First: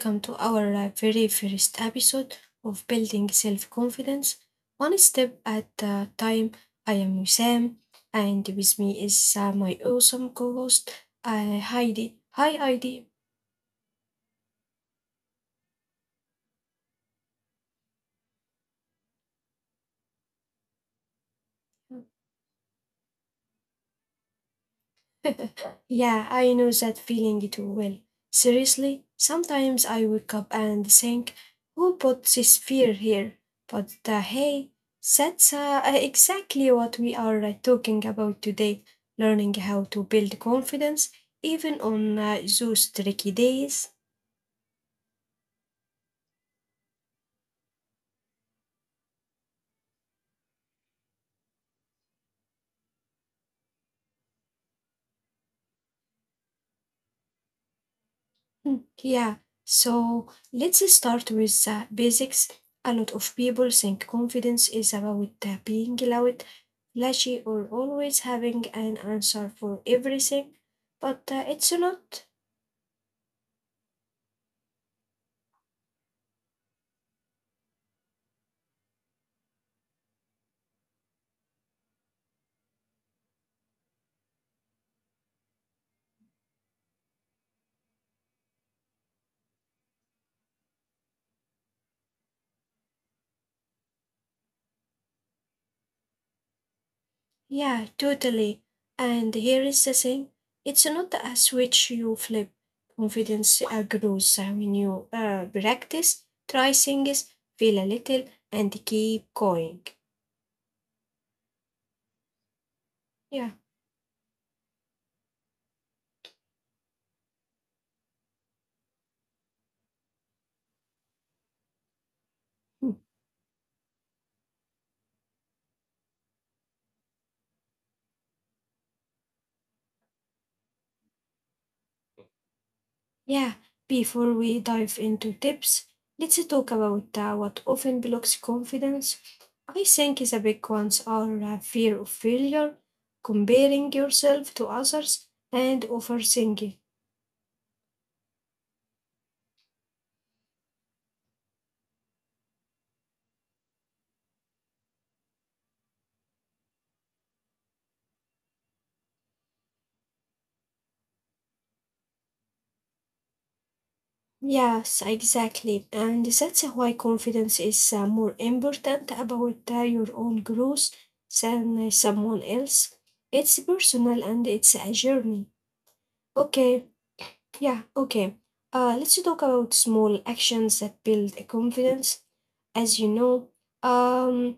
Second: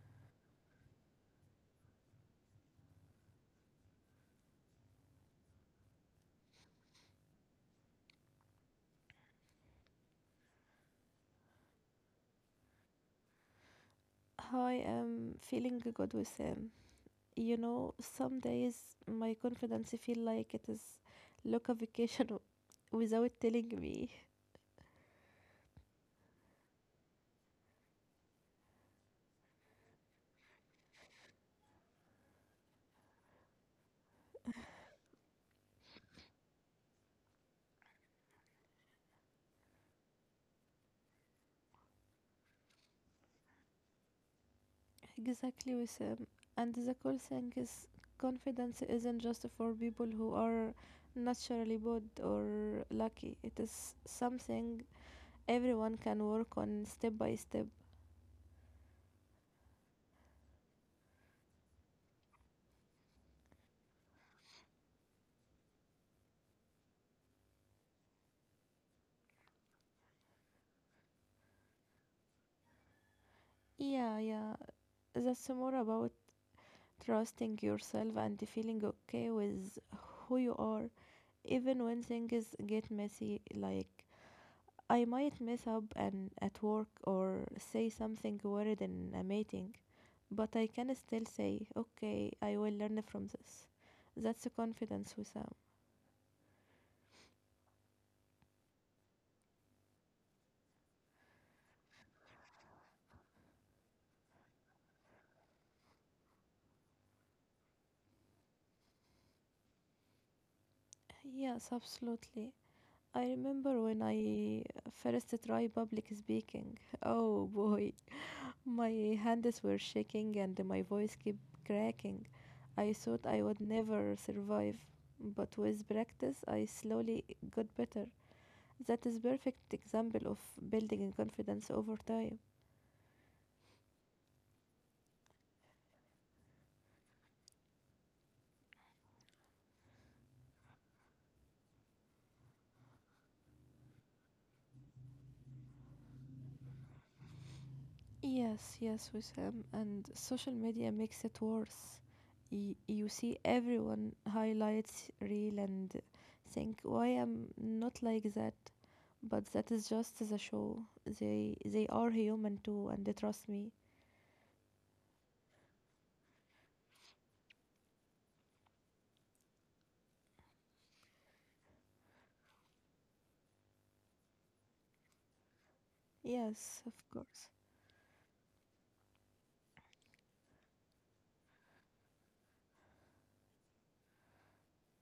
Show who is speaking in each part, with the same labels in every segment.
Speaker 1: welcome to our very first episode of Building Self Confidence One Step at a Time. I am Wissam, and with me is my awesome co host, Heidi. Hi, Heidi.
Speaker 2: Hi, I'm feeling good, with Wissam. You know, some days my confidence feel like it is look a vacation without telling me.
Speaker 1: Yeah, I know that feeling too well. Seriously, sometimes I wake up and think, who put this fear here? But hey, that's exactly what we are talking about today, learning how to build confidence even on those tricky days.
Speaker 2: Exactly, with Wissam. And the cool thing is, confidence isn't just for people who are naturally good or lucky. It is something everyone can work on step by step.
Speaker 1: Mm, yeah, so let's start with the basics. A lot of people think confidence is about being loud, flashy, or always having an answer for everything, but it's not.
Speaker 2: Yeah, yeah, that's more about trusting yourself and feeling okay with who you are, even when things get messy. Like, I might mess up and at work or say something weird in a meeting, but I can still say, okay, I will learn from this. That's a confidence, Wissam.
Speaker 1: Yeah, totally. And here is the thing, it's not a switch you flip. Confidence grows when you practice, try things, feel a little, and keep going.
Speaker 2: Yes, absolutely. I remember
Speaker 1: Yeah.
Speaker 2: when I first tried public speaking. Oh boy, my hands were shaking and my voice kept cracking. I thought
Speaker 1: Hmm.
Speaker 2: I would never survive, but with practice, I slowly got better. That is perfect example of building confidence over time.
Speaker 1: Yeah, before we dive into tips, let's talk about what often blocks confidence. I think the big ones are fear of failure, comparing yourself to others, and overthinking.
Speaker 2: Yes, yes, Wissam, and social media makes it worse. You see everyone highlights real and think, why am not like that? But that is just as a show. They are human too, and they trust me.
Speaker 1: Yes, exactly. And that's why confidence is more important about your own growth than someone else. It's personal and it's a journey.
Speaker 2: Yes, of
Speaker 1: Okay,
Speaker 2: course.
Speaker 1: yeah, okay. Let's talk about small actions that build a confidence. As you know, um,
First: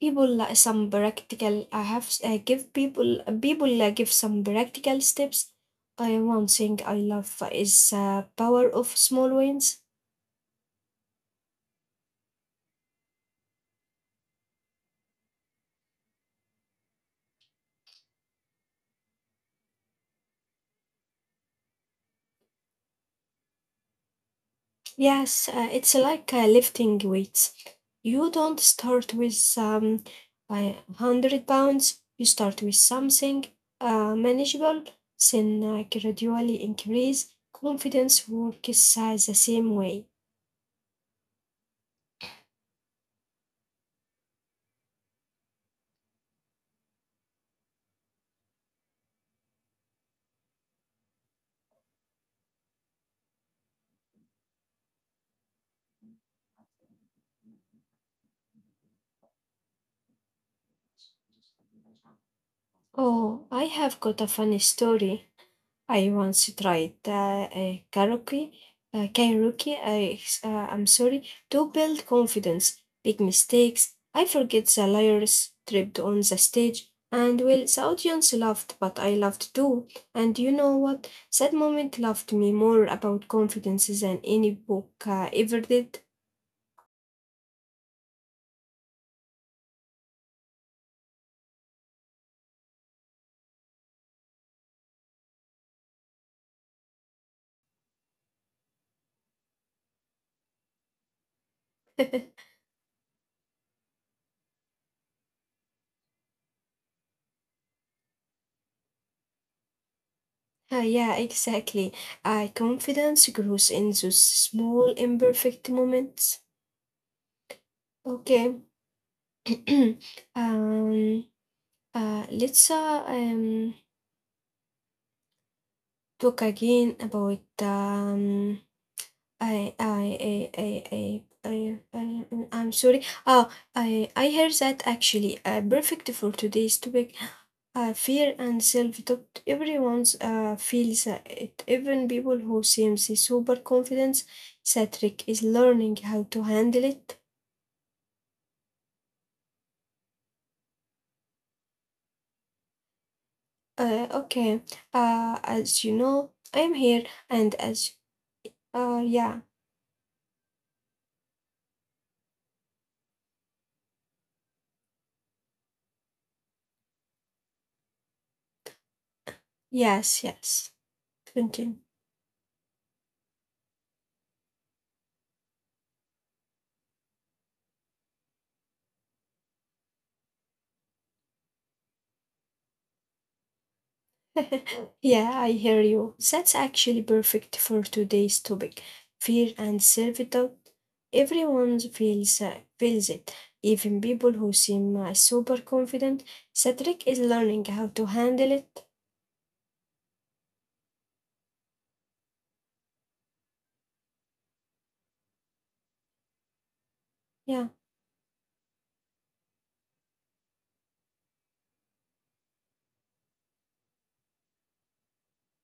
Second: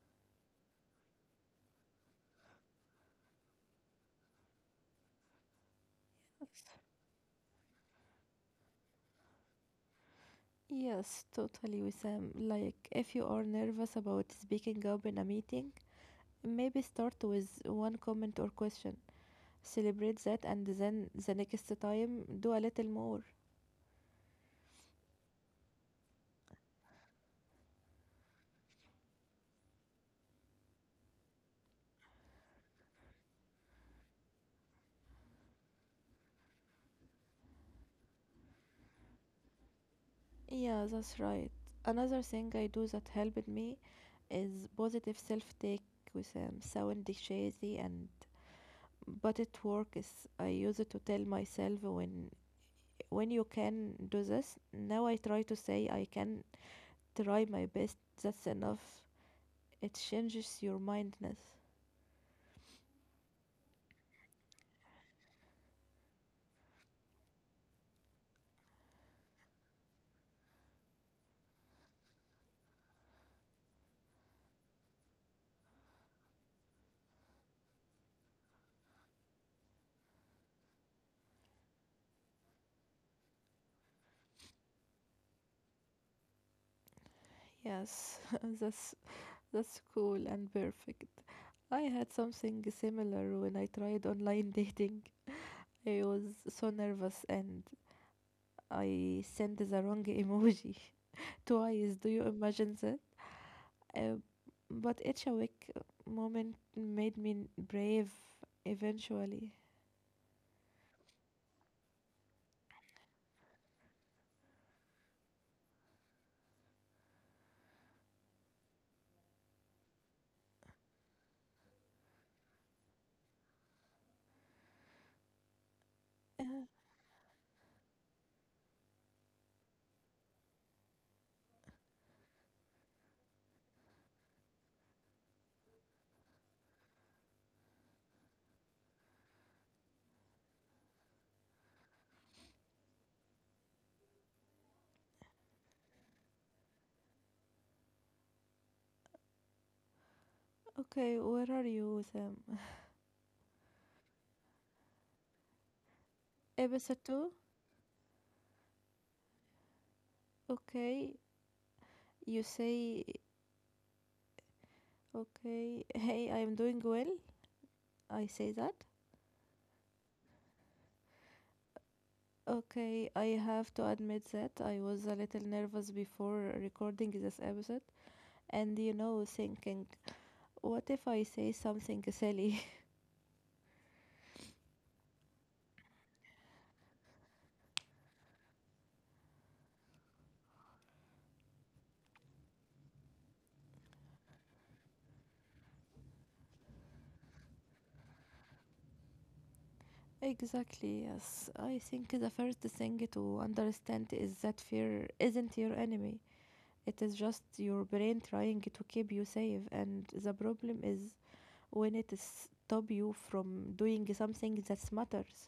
Speaker 1: people some practical. I have give people people give some practical steps. One thing I love is power of small wins.
Speaker 2: Yes, totally, Wissam. Like, if you are nervous about speaking up in a meeting, maybe start with one comment or question. Celebrate that and then the next time do a little more.
Speaker 1: Yes, it's like lifting weights. You don't start with a 100 pounds, you start with something manageable, then gradually increase. Confidence works the same way.
Speaker 2: Yeah, that's right. Another thing I do that helped me is positive self take with sound cheesy and but it works. I use it to tell myself when you can do this. Now I try to say I can try my best. That's enough. It changes your mindness.
Speaker 1: Oh, I have got a funny story. I once tried a karaoke. I'm sorry, to build confidence. Big mistakes. I forget the lyrics, tripped on the stage, and well, the audience laughed, but I laughed too. And you know what? That moment laughed me more about confidence than any book ever did.
Speaker 2: Yes, that's that's cool and perfect. I had something similar when I tried online dating. I was so nervous and I sent the wrong emoji twice. Do you imagine that? Uh, but each awake moment made me brave eventually.
Speaker 1: Yeah, exactly. Confidence grows in those small, imperfect moments. Okay. um, let's talk
Speaker 2: Uh,
Speaker 1: again about I, I, I, I, I, I, I, I'm sorry. Oh, I heard that actually perfect for today's topic. Fear and self-doubt. Everyone's feels it. Even people who seem super confident, Cedric is learning how to handle it.
Speaker 2: okay, where are you, Sam?
Speaker 1: Okay. As you know, I'm
Speaker 2: Episode
Speaker 1: here,
Speaker 2: 2?
Speaker 1: and as yeah,
Speaker 2: Okay, you say, okay, hey, I'm doing well. I say that.
Speaker 1: yes, yes. Continue.
Speaker 2: Okay, I have to admit that I was a little nervous before recording this episode, and you know, thinking, what if I say something silly?
Speaker 1: Yeah, I hear you. That's actually perfect for today's topic, fear and self-doubt. Everyone feels it, even people who seem super confident. The trick is learning how to handle it.
Speaker 2: Exactly, yes. I think the first thing to understand is that fear isn't your enemy. It is just
Speaker 1: Yeah.
Speaker 2: your brain trying to keep you safe, and the problem is when it stops you from doing something that matters.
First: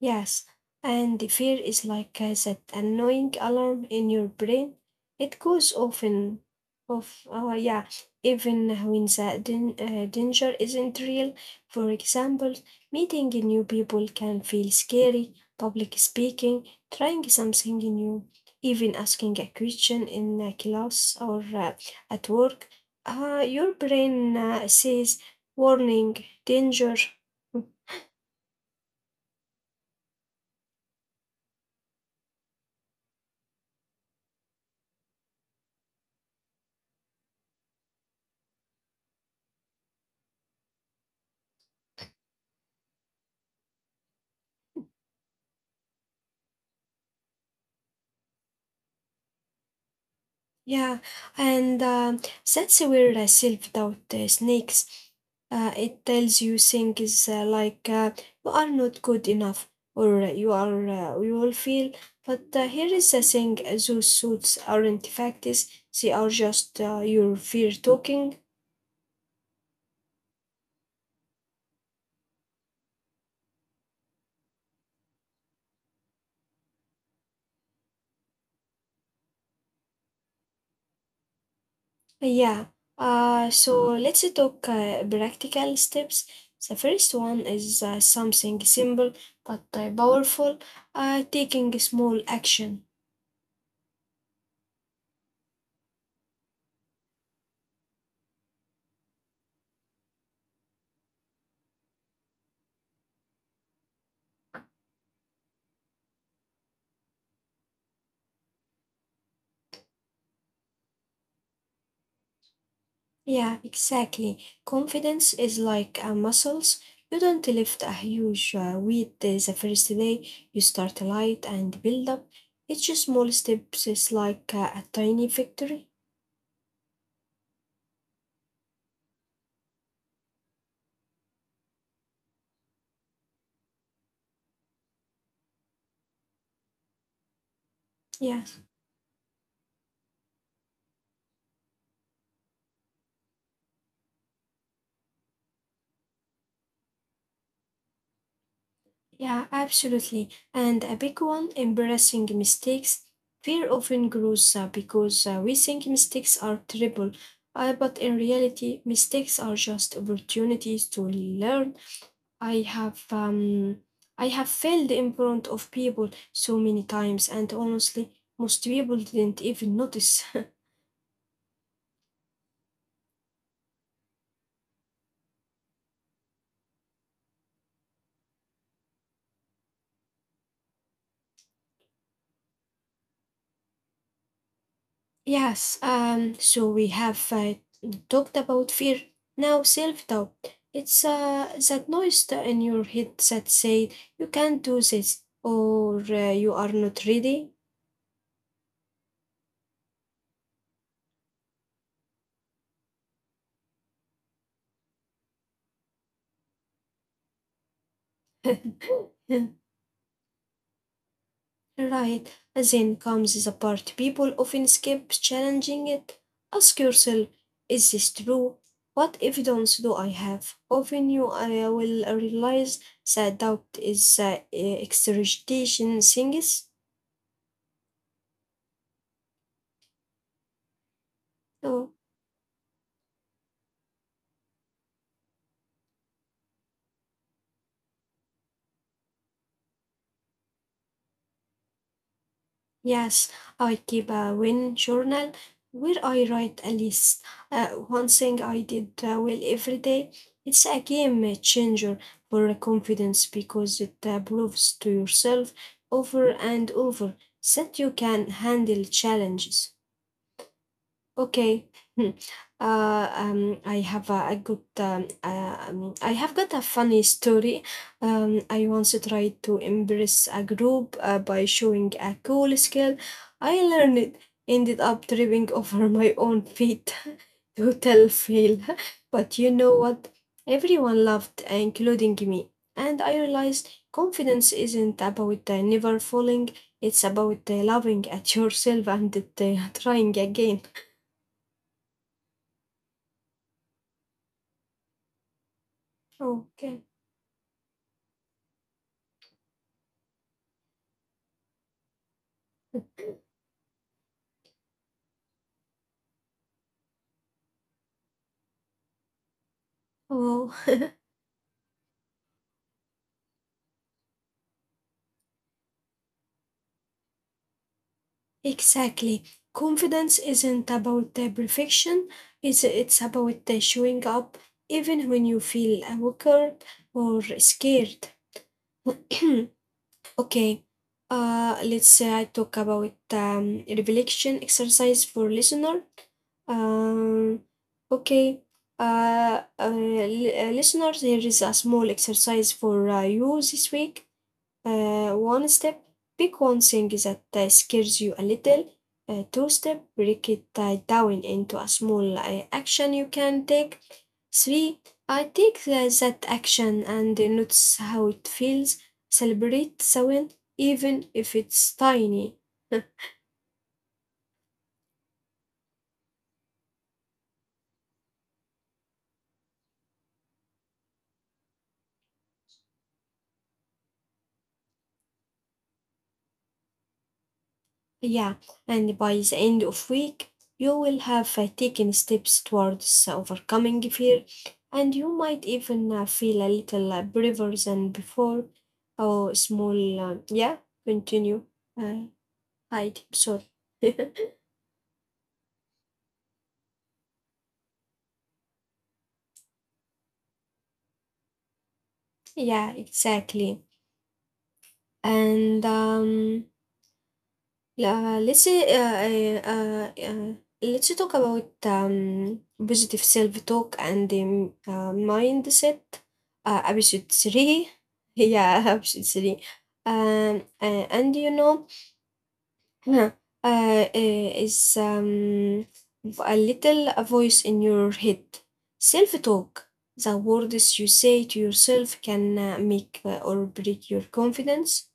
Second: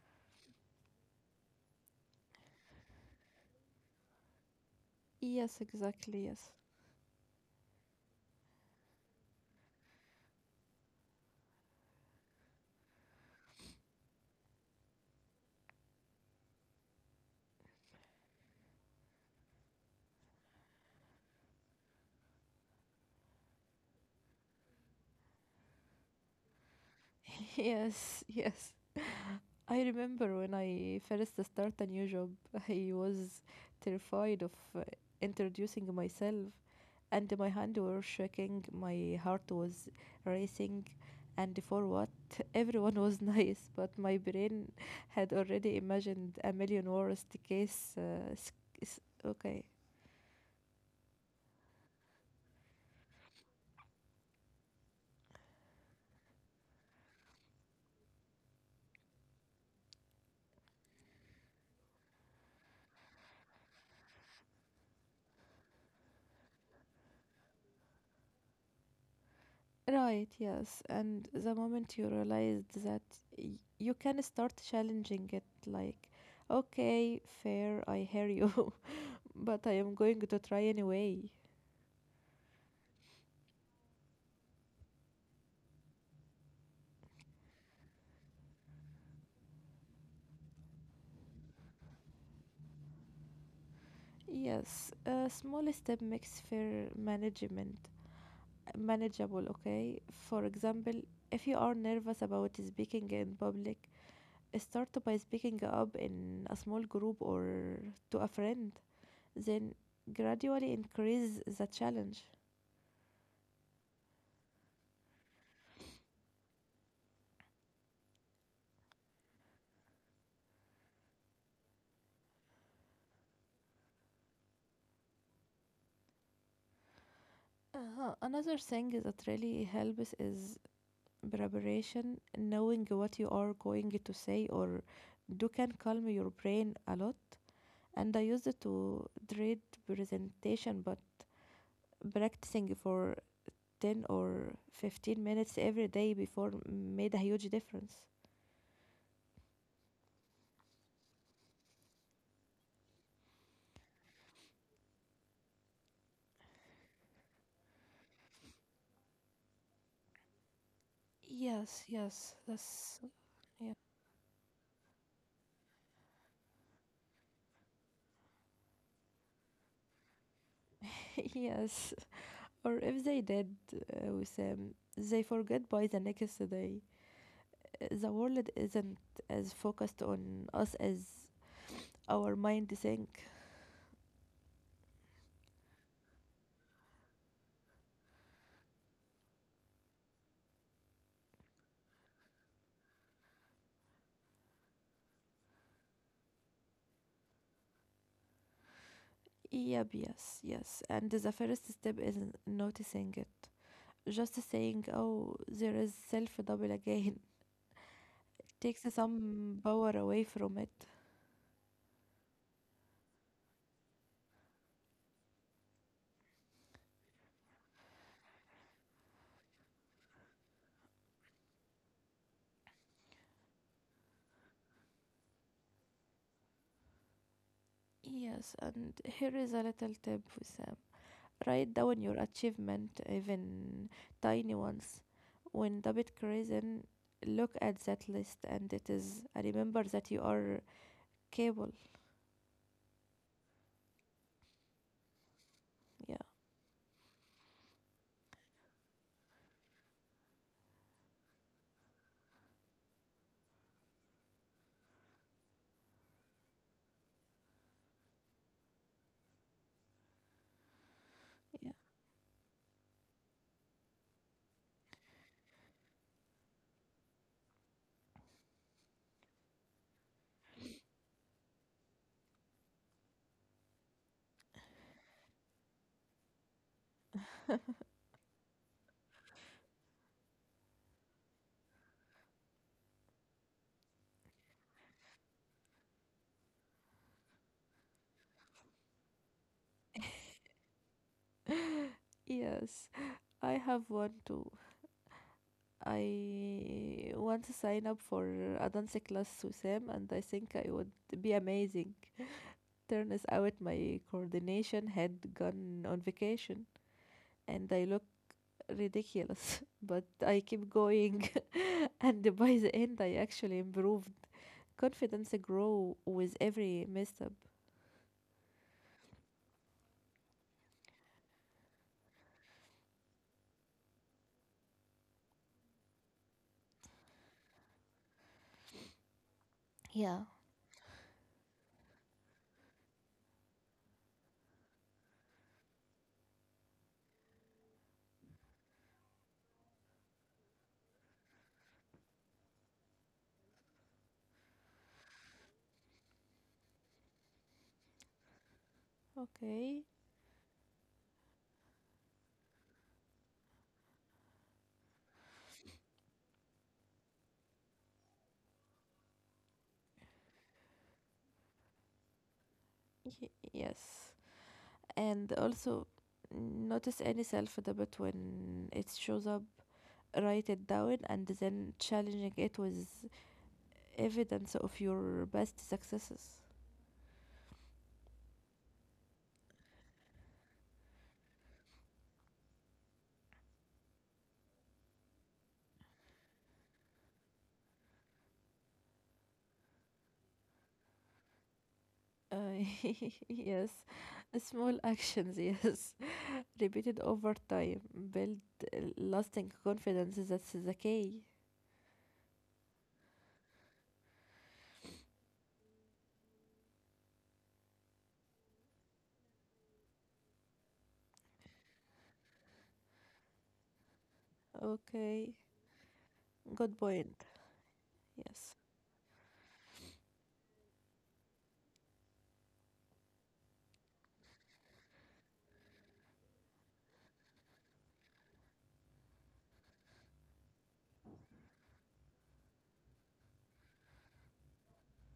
Speaker 1: Yes, and the fear is like that annoying alarm in your brain. It
Speaker 2: Yes,
Speaker 1: goes off
Speaker 2: exactly,
Speaker 1: in,
Speaker 2: yes.
Speaker 1: off, yeah, even when the danger isn't real. For example, meeting new people can feel scary, public speaking, trying something new, even asking a question in a class or at work. Your brain says, warning, danger.
Speaker 2: Yes, yes. I remember when I first start a new job, I was terrified of uh, introducing myself, and my hand were shaking, my heart was racing, and for what? Everyone was nice, but my brain had already imagined a million worst case. Okay.
Speaker 1: Yeah, and since we're self doubt snakes, it tells you things like you are not good enough or you will feel. But here is the thing: those suits aren't facts; they are just your fear talking.
Speaker 2: Right, yes. And the moment you realized that y- you can start challenging it, like, okay, fair, I hear you, but I am going to try anyway.
Speaker 1: Yeah. So let's talk practical steps. The first one is something simple but powerful, taking a small action.
Speaker 2: Yes, a small step makes fair management manageable, okay? For example, if you are nervous about speaking in public, start by speaking up in a small group or to a friend, then gradually increase the challenge.
Speaker 1: Yeah, exactly. Confidence is like muscles. You don't lift a huge weight the first day. You start light and build up. Each small steps is like a tiny victory.
Speaker 2: Uh-huh. Another thing that really helps is preparation. Knowing what you are going to say or do can calm your brain a lot, and I
Speaker 1: Yeah.
Speaker 2: used it to dread presentation, but practicing for 10 or 15 minutes every day before made a huge difference.
Speaker 1: Yeah, absolutely. And a big one embarrassing mistakes. Fear often grows because we think mistakes are terrible, but in reality, mistakes are just opportunities to learn. I have um,
Speaker 2: Yeah.
Speaker 1: I have failed in front of people so many times, and honestly, most people didn't even notice.
Speaker 2: Yes, or if they did, they forget by the next day. The world isn't as focused on us as our mind think.
Speaker 1: Yes, so we have talked about fear. Now, self doubt. It's that noise in your head that say you can't do this or you are not ready.
Speaker 2: Yep, yes, yes. And the first step is noticing it. Just saying, oh, there is self double again, takes
Speaker 1: Right.
Speaker 2: some power away from it.
Speaker 1: Then comes the part people often skip challenging it. Ask yourself, is this true? What evidence do I have? Often you will realize that doubt is exaggeration things.
Speaker 2: Yes, and here is a little tip for Sam. Write down your achievement, even tiny ones. When David Crazen, look at that list, and it is remember that you are capable.
Speaker 1: Yes, I keep a win journal where
Speaker 2: Yeah,
Speaker 1: I write a list. One thing I did well every day. It's a game changer for confidence because it proves to yourself over and over that you can handle challenges. Okay. Hmm. I have got a funny story. I once tried to impress a group by showing a cool skill. I learned it, ended up tripping over my own feet. Total fail. But you know what? Everyone laughed, including me. And I realized confidence isn't about never falling. It's about loving at yourself and trying again.
Speaker 2: yeah. Yes, I have one too.
Speaker 1: Okay.
Speaker 2: I want to sign up for a dance class with Sam, and I think I would be amazing. Turns out my coordination had gone on vacation and I looked ridiculous. But I kept
Speaker 1: Oh,
Speaker 2: going and by the end I actually improved. Confidence grow with every misstep.
Speaker 1: exactly. Confidence isn't about the perfection. It's about the showing up even when you feel awkward or scared. Okay. Let's talk about reflection exercise for listener. Um, okay. Listeners, here is a small exercise for you this week. One step, pick one thing that scares you a little. Two
Speaker 2: Okay.
Speaker 1: step, break it down into a small action you can take. Three, I take that action and notice how it feels. Celebrate the win, even if it's tiny.
Speaker 2: Yes. And also notice any self-doubt when it shows up. Write it down and then challenging it with evidence of your best successes.
Speaker 1: Yeah, and by the end of week, you will have taken steps towards overcoming fear, and you might even feel a little braver than before. Oh, small, yeah, continue. Uh,
Speaker 2: Uh,
Speaker 1: hide, sorry.
Speaker 2: yes, small actions, yes, repeated over time build lasting confidence. That's the key.
Speaker 1: Yeah, exactly. And yeah, let's say let's talk about positive self-talk and
Speaker 2: Okay,
Speaker 1: mindset. Uh,
Speaker 2: good
Speaker 1: episode
Speaker 2: point.
Speaker 1: three.
Speaker 2: Yes.
Speaker 1: Yeah, episode three. Um, uh, and uh, is a little a voice in your head. Self-talk, the words you say to yourself can make or break your confidence.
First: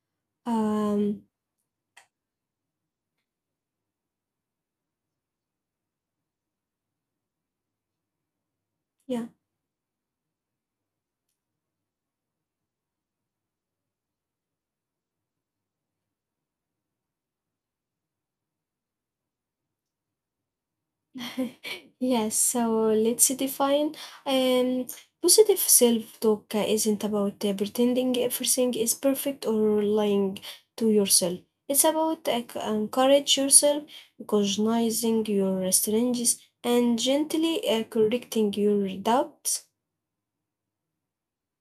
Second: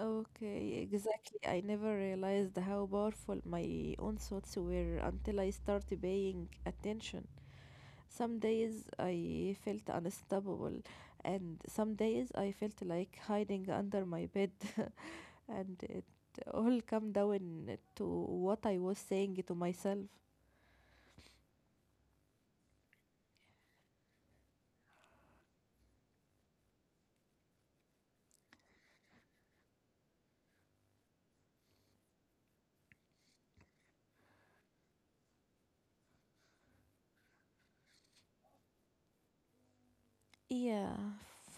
Speaker 2: Okay,
Speaker 1: Um,
Speaker 2: exactly. I never realized how powerful my own thoughts were until I started paying attention. Some days
Speaker 1: yeah.
Speaker 2: I felt unstoppable, and some days I felt like hiding under my bed, and it all come down to what I was saying to myself.
Speaker 1: Yes, so let's define um positive self-talk isn't about pretending everything is perfect or lying to yourself. It's about encourage yourself, recognizing your strengths, and gently correcting your doubts.
Speaker 2: Yeah,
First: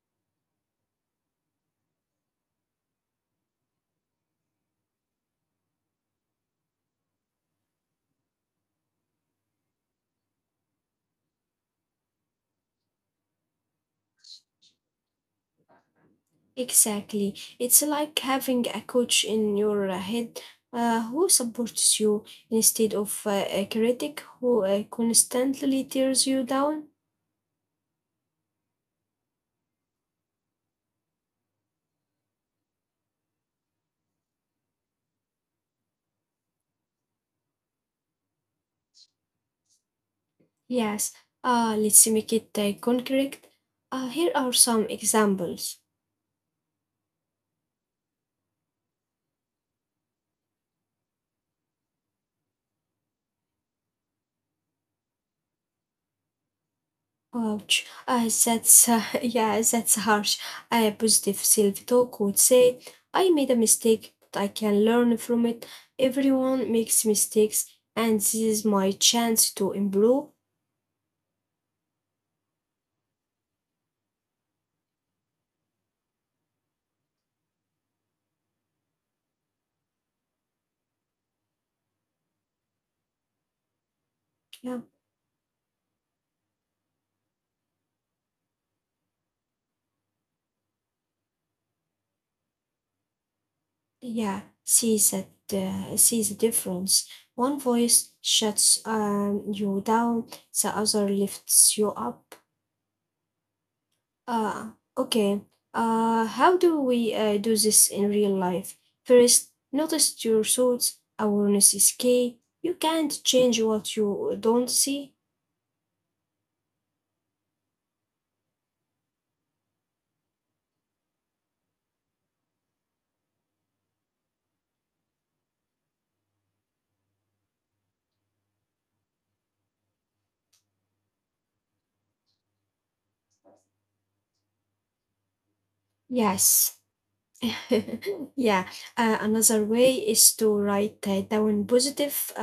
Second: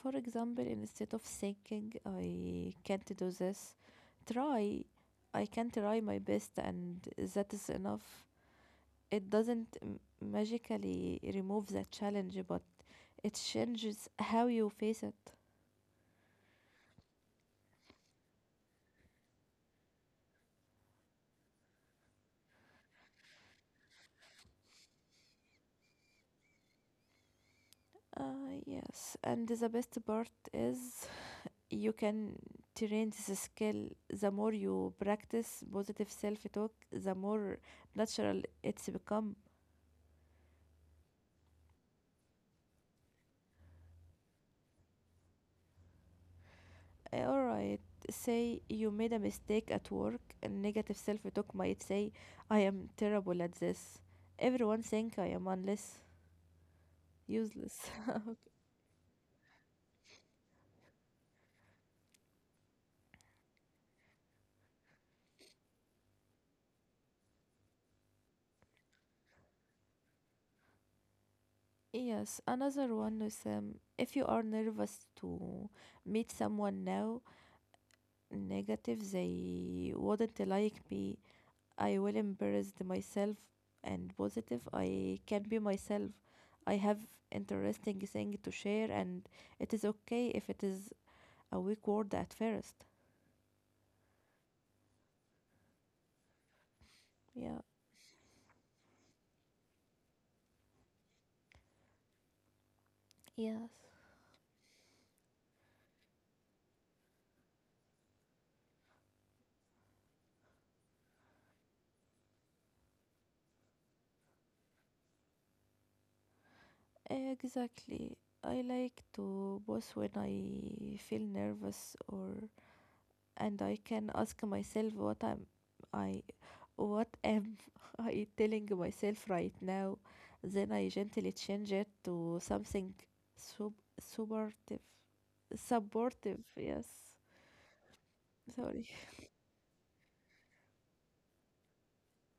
Speaker 2: for example, instead of thinking I can't do this, try I can try my best and that is enough. It doesn't magically remove that challenge, but it changes how you face it.
Speaker 1: Exactly. It's like having a coach in your head who supports you instead of a critic who constantly tears you down.
Speaker 2: Yes, and the best part is you can train this skill. The more you practice positive self-talk, the more natural it's become.
Speaker 1: Yes, let's make it concrete. Here are some examples.
Speaker 2: All right, say you made a mistake at work and negative self-talk might say, I am terrible at this. Everyone think I am unless useless.
Speaker 1: Ouch. That's yeah, that's harsh. A positive self-talk would say, "I made a mistake, but I can learn from it. Everyone makes mistakes, and this is my chance to improve."
Speaker 2: Yes, another one is, if you are nervous to meet someone now, negative, they wouldn't like me, I will embrace the myself, and positive,
Speaker 1: Yeah,
Speaker 2: I can be myself. I have interesting thing to share and it is okay if it is a weak word at first.
Speaker 1: yeah. See that. See the difference. One
Speaker 2: Yeah.
Speaker 1: voice shuts you down. The other lifts you up.
Speaker 2: Yes.
Speaker 1: Ah, okay. How do we do this in real life? First, notice your thoughts. Awareness is key. You can't change what you don't see.
Speaker 2: Exactly. I like to boss when I feel nervous or and I can ask myself I what am I telling myself right now? Then I gently change it to something sub supportive. Supportive,
Speaker 1: Yes.
Speaker 2: yes.
Speaker 1: Yeah.
Speaker 2: Sorry.
Speaker 1: Another way is to write down positive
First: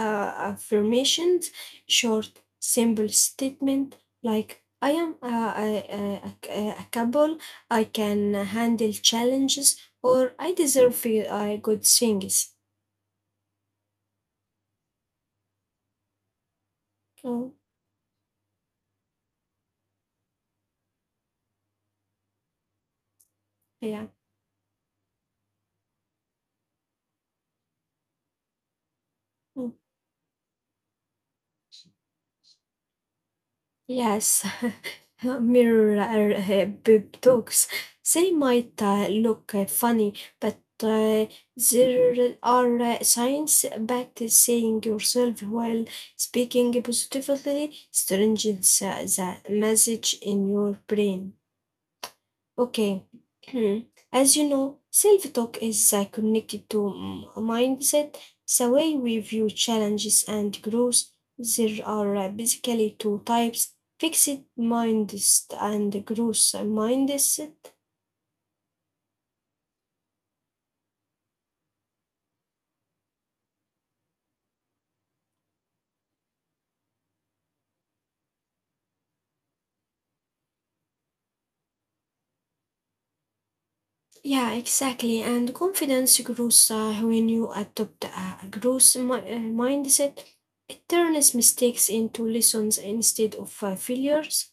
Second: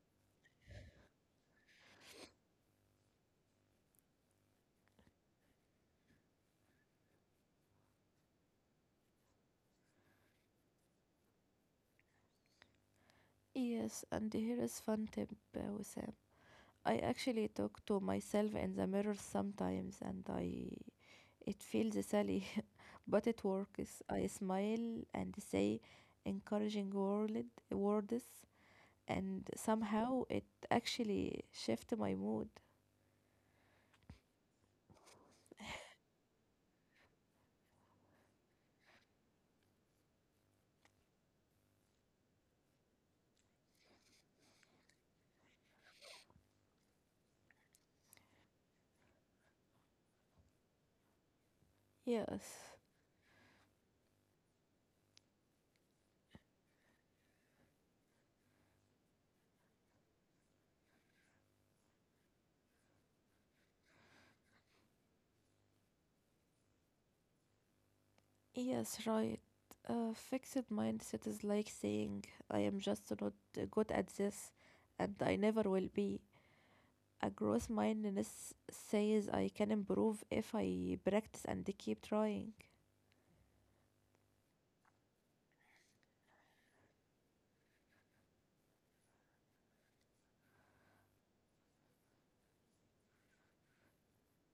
Speaker 1: affirmations, short, simple statement like I am a couple. I can handle challenges, or I deserve good things.
Speaker 2: Yes, and here is fun tip, Wissam. I
Speaker 1: Oh,
Speaker 2: actually talk to myself in the mirror sometimes, and I it feels silly, but it
Speaker 1: yeah.
Speaker 2: works. I smile and say encouraging word, words, and
Speaker 1: Mm,
Speaker 2: somehow it actually shifts my mood.
Speaker 1: yes. Mirror boob talks. They might look funny, but uh, there are signs back to saying yourself while speaking positively strengthens the message in your brain.
Speaker 2: Yes,
Speaker 1: Okay. Hmm. As you know, self talk is connected to mindset, the way we view challenges and growth. There are basically two types fixed mindset and growth mindset.
Speaker 2: yes, right. A fixed mindset is like saying, I am just not good at this and I never will be. A growth mindedness says I can improve if I practice and keep trying.
Speaker 1: Yeah, exactly. And confidence grows when you adopt a growth mindset. It turns mistakes into lessons instead of failures.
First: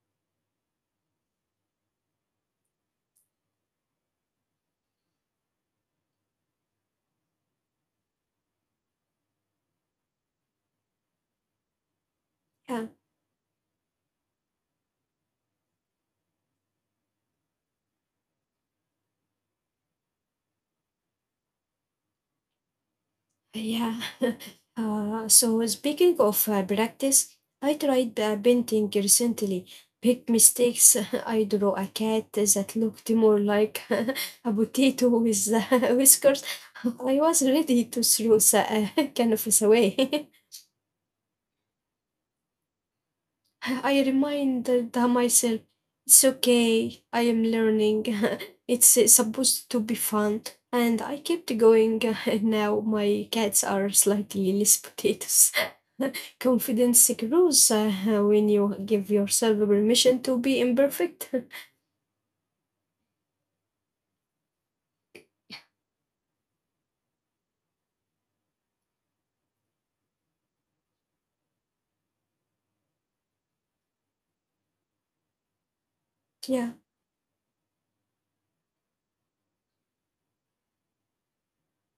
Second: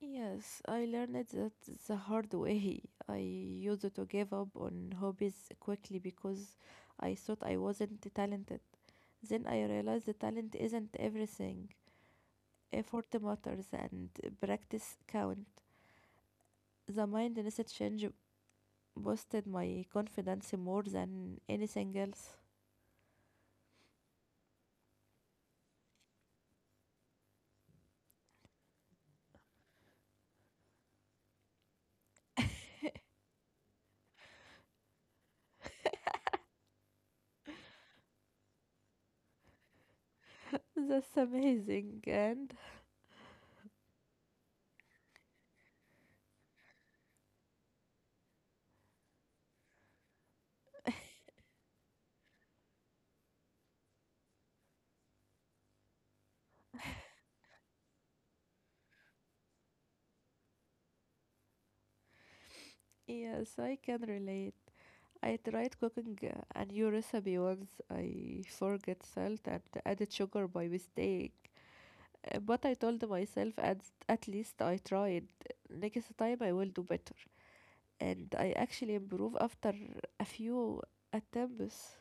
Speaker 2: Yes, I learned that the hard way. I used to give up on hobbies quickly because I thought I wasn't talented. Then I realized the talent isn't everything.
Speaker 1: Yeah.
Speaker 2: Effort matters and practice count. The mindset change boosted my confidence more than anything else.
Speaker 1: Yeah. So speaking of practice, I tried painting recently. Big mistakes. I drew a cat that looked more like a potato with whiskers. I was ready to throw the canvas away.
Speaker 2: That's amazing, and
Speaker 1: I reminded myself, it's okay. I am learning. It's supposed to be fun. And I kept going. Now my cats are slightly less potatoes. Confidence grows when you give yourself permission to be imperfect.
Speaker 2: yes, I can relate. I tried cooking a new recipe once. I forget salt and added sugar by mistake. But I told myself at least I tried. Next time I will
Speaker 1: Yeah,
Speaker 2: do better. And I actually improved after a few attempts.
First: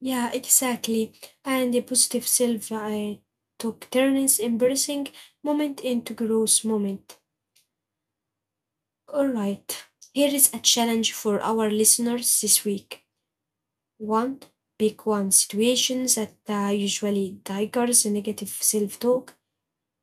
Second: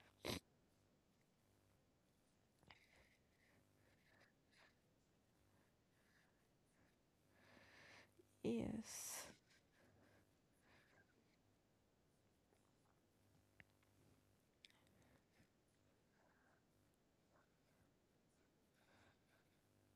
Speaker 1: yeah, exactly. And a positive self I took turns embracing moment into growth moment. All
Speaker 2: Yes.
Speaker 1: right. Here is a challenge for our listeners this week. One, pick one situation that usually triggers negative self talk.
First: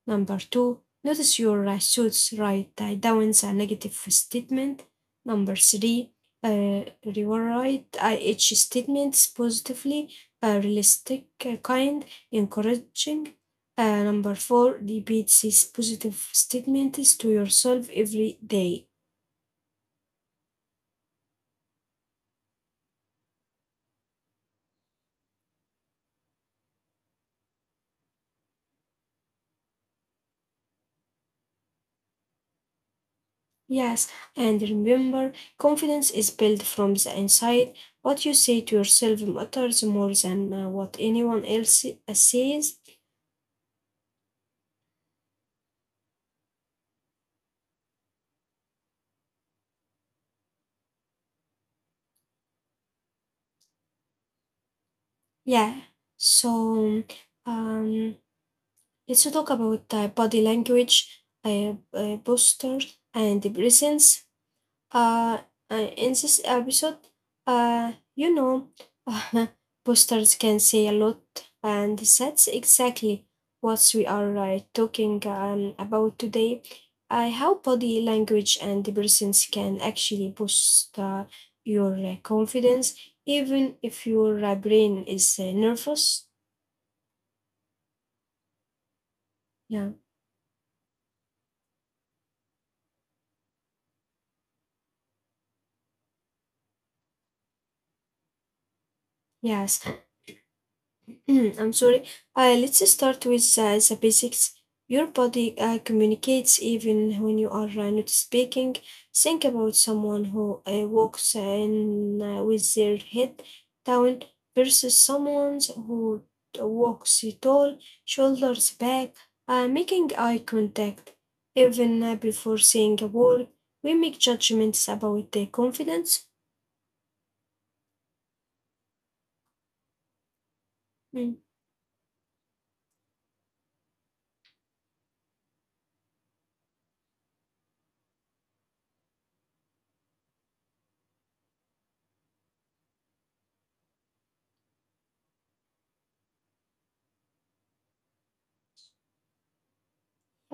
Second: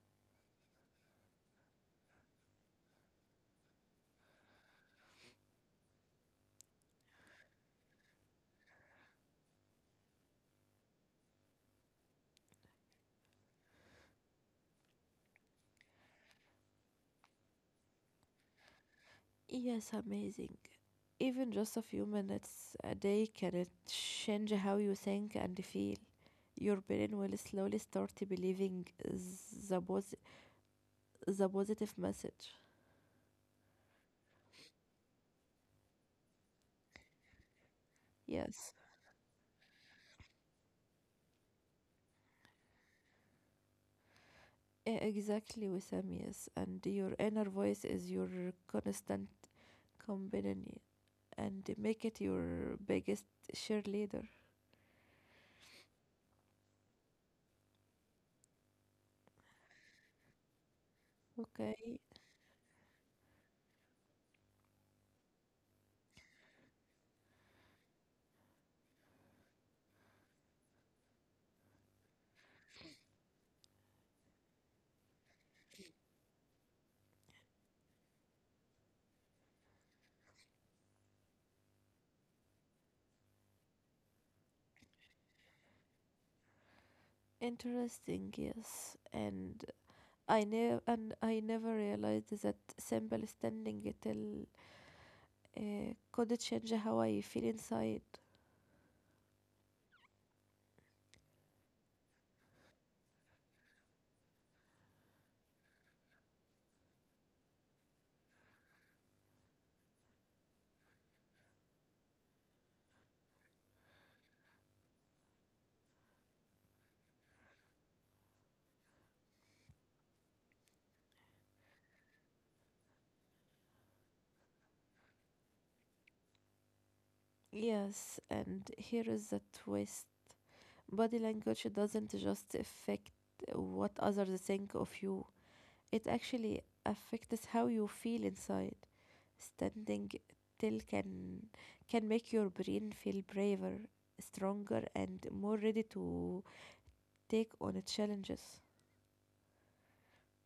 Speaker 1: Number two, notice your thoughts, write down a negative statement. Number three, rewrite each statement positively, realistic, kind, encouraging. Number four, repeat these positive statements to yourself every day.
Speaker 2: Yes, amazing. Even just a few minutes a day can change how you think and feel. Your brain will slowly start believing the positive message.
Speaker 1: Yes, and remember, confidence is built from the inside. What you say to
Speaker 2: Yes,
Speaker 1: yourself matters more than what anyone else says.
Speaker 2: exactly, Wissam, yes. And your inner voice is your constant companion and make it your biggest cheerleader.
Speaker 1: Yeah. So, um, let's talk about body language,
Speaker 2: Okay,
Speaker 1: posture, and the presence. Uh, in this episode, uh, you know, postures can say a lot, and that's exactly what we are talking about today. How body language and the presence can actually boost your confidence, even if your brain is nervous.
Speaker 2: interesting, yes. And
Speaker 1: Yeah,
Speaker 2: I never realized that simple standing till could change how I feel inside.
Speaker 1: yes. I'm sorry. Let's start with the basics. Your body communicates even when you are not speaking. Think about someone who walks in with their head down versus someone who walks tall, shoulders back, making eye contact. Even before saying a word, we make judgments about their confidence.
Speaker 2: Yes, and here is the twist. Body
Speaker 1: Hmm.
Speaker 2: language doesn't just affect what others think of you. It actually affects how you feel inside. Standing still can make your brain feel braver, stronger, and more ready to take on challenges.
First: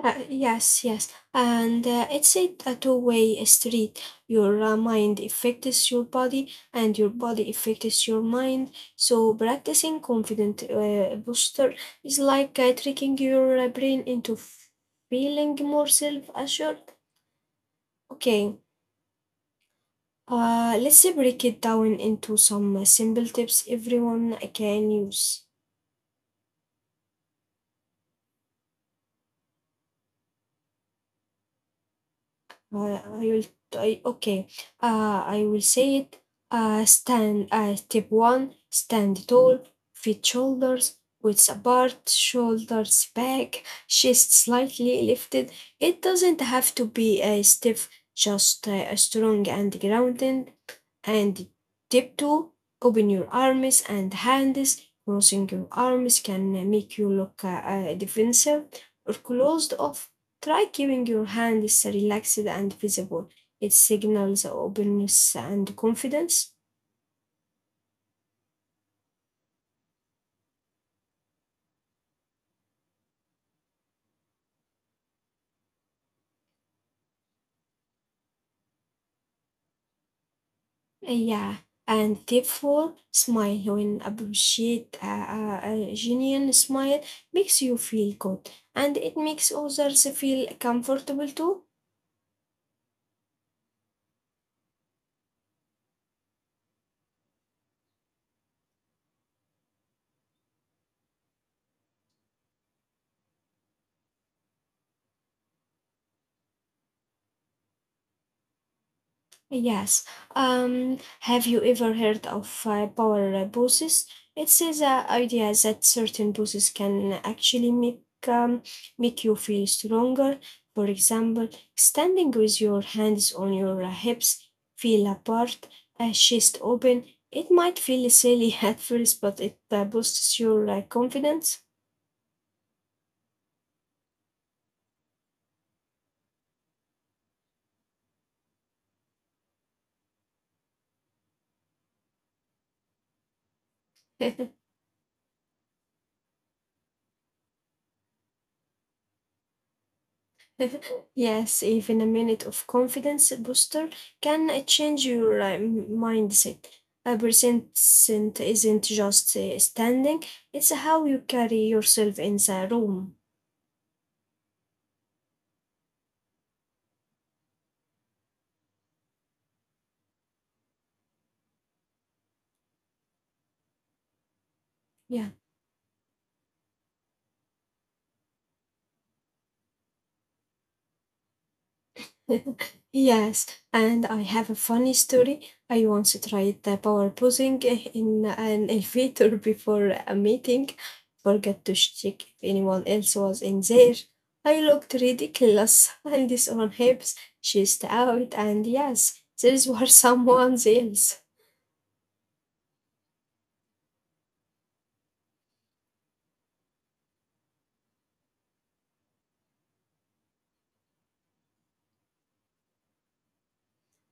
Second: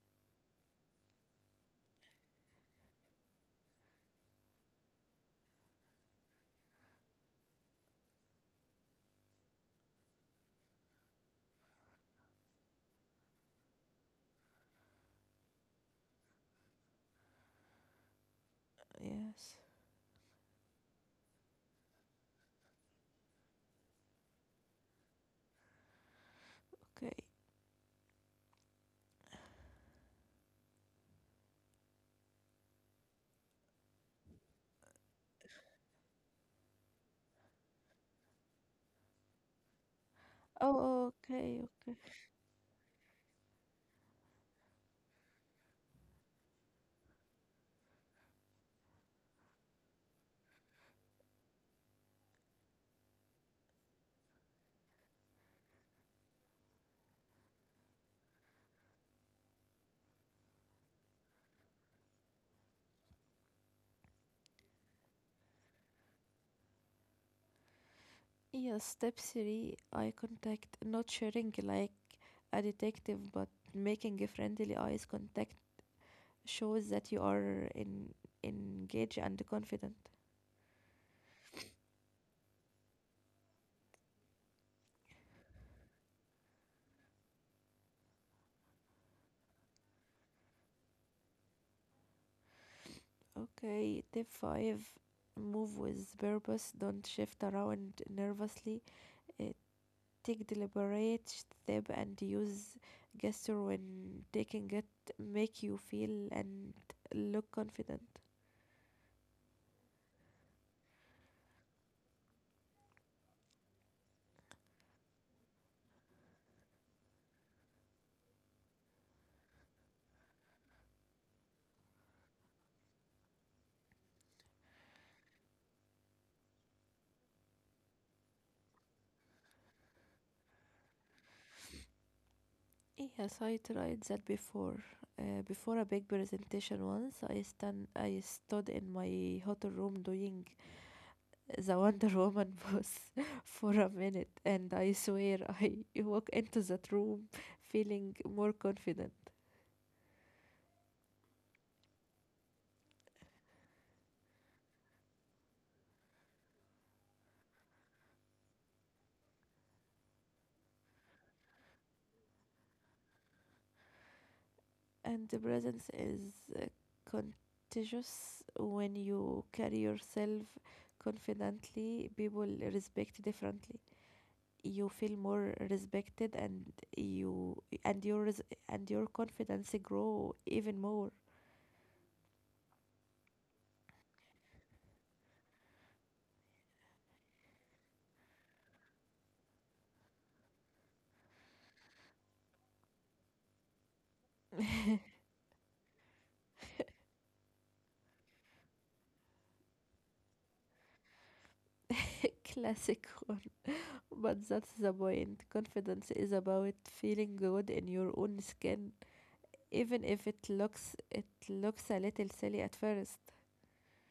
Speaker 1: Yes, yes, and it's a two-way street. Your mind affects your body, and your body affects your mind. So practicing confident posture is like tricking your brain into feeling more self-assured. Okay,
Speaker 2: Yes.
Speaker 1: let's break it down into some simple tips everyone can use.
Speaker 2: Okay.
Speaker 1: uh, I will I, okay I will say it, stand step one, stand tall, feet shoulders
Speaker 2: Oh,
Speaker 1: width
Speaker 2: okay.
Speaker 1: apart, shoulders back, chest slightly lifted. It doesn't have to be a stiff, just strong and grounded. And tip two: open your arms and hands. Crossing your arms can make you look defensive or closed off. Try keeping your hands relaxed and visible. It signals openness and confidence.
Speaker 2: Yes, step three, eye contact, not sharing like a detective, but making a friendly eyes contact shows that you are engaged and confident.
Speaker 1: Yeah. And tip four, smile. When appreciate a genuine smile makes you feel good and it makes others feel comfortable too.
Speaker 2: Okay, tip five, move with purpose, don't shift around nervously. Uh, Take deliberate step and use gesture when taking it, make you feel and look confident.
Speaker 1: Yes. Have you ever heard of power bosses? It's the idea that certain bosses can actually make um, make you feel stronger. For example, standing with your hands on your hips, feel apart, a chest open. It might feel silly at first, but it boosts your confidence.
Speaker 2: Yes, I tried that before. Before a big presentation once, I stood in my hotel room doing the Wonder Woman pose for a minute, and I swear I walk into that room feeling more confident.
Speaker 1: Yes, even a minute of confidence booster can change your mindset. A percent isn't just standing, it's how you carry yourself in the room.
Speaker 2: And the presence is contagious. When you carry yourself confidently, people respect differently. You feel
Speaker 1: Yeah.
Speaker 2: more respected, and you and your res- your confidence grow even more.
Speaker 1: Yes, and I have a funny story. I once tried the power posing in an elevator before a meeting, forgot to check if anyone else was in there. I looked ridiculous, and this one helps. She out, and yes, there was someone else.
Speaker 2: Classic. But that's the point. Confidence is about feeling good in your own skin, even if it looks a little silly at first.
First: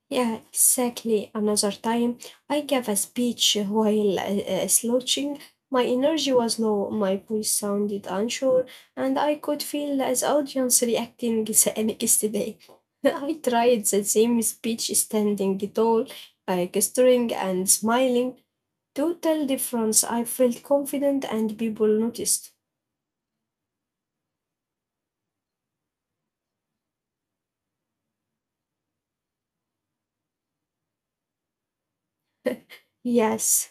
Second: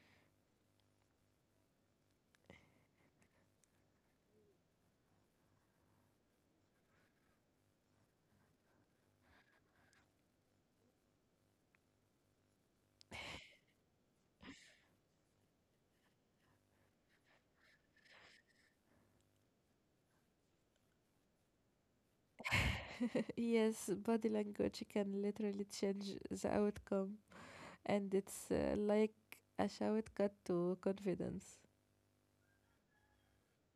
Speaker 1: Yeah, exactly. Another time, I gave a speech while slouching. My energy was low, my voice sounded unsure, and I could feel the audience reacting the next day. I tried the same speech standing tall, gesturing and smiling. Total difference. I felt confident and people noticed.
Speaker 2: Yes, body language can literally change the outcome, and it's like a shortcut to confidence.
Speaker 1: Yes.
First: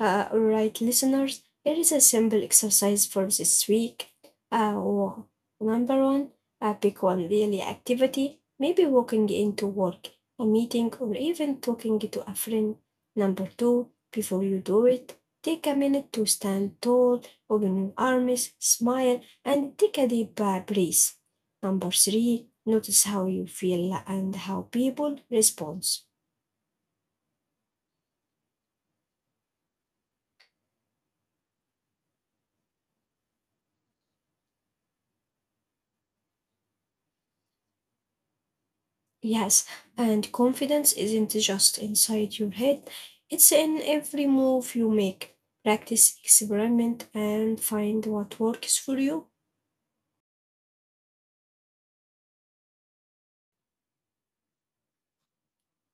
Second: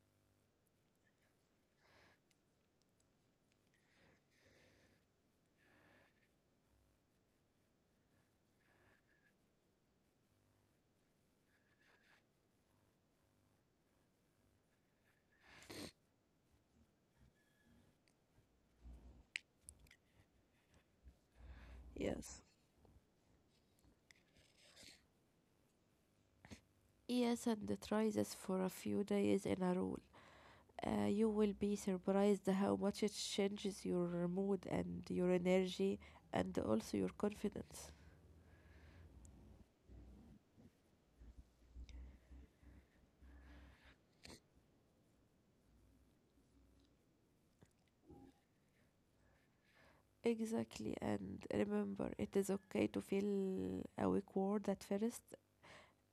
Speaker 1: All right, listeners, here is a simple exercise for this week. Uh, wa- Number one, pick one daily activity, maybe walking into work, a meeting, or even talking to a friend. Number two, before you do it, take a minute to stand tall, open your arms, smile, and take a deep breath. Number three, notice how you feel and how people respond.
Speaker 2: Yes, and try this for a few days in a row. You will be surprised how much it changes your mood and your energy, and also your confidence.
Speaker 1: Yes, and confidence isn't just inside your head, it's in every move you make. Practice, experiment, and find what works for you.
Speaker 2: Exactly, and remember, it is okay to feel awkward at first.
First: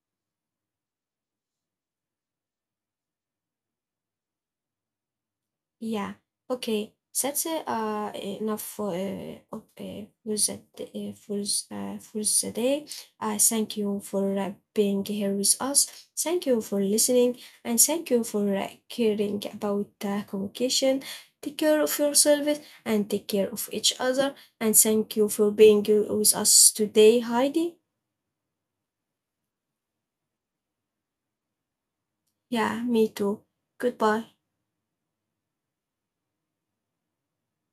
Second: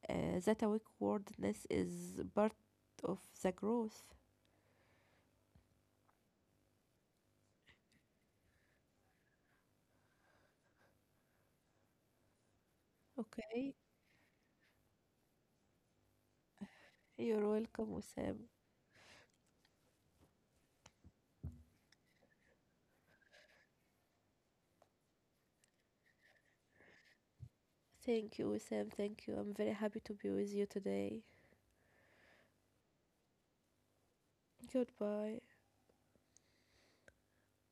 Speaker 2: That awkwardness is part of the growth.
Speaker 1: Yeah. Okay. That's enough for for the day. Thank
Speaker 2: Okay,
Speaker 1: you for being here with us. Thank you for listening,
Speaker 2: you're
Speaker 1: and
Speaker 2: welcome,
Speaker 1: thank you for
Speaker 2: Wissam.
Speaker 1: caring about communication. Take care of yourself and take care of each other. And thank you for being with us today, Heidi.
Speaker 2: Thank you, Wissam. Thank you. I'm very happy to be with you today.
Speaker 1: Yeah, me too. Goodbye.
Speaker 2: Goodbye.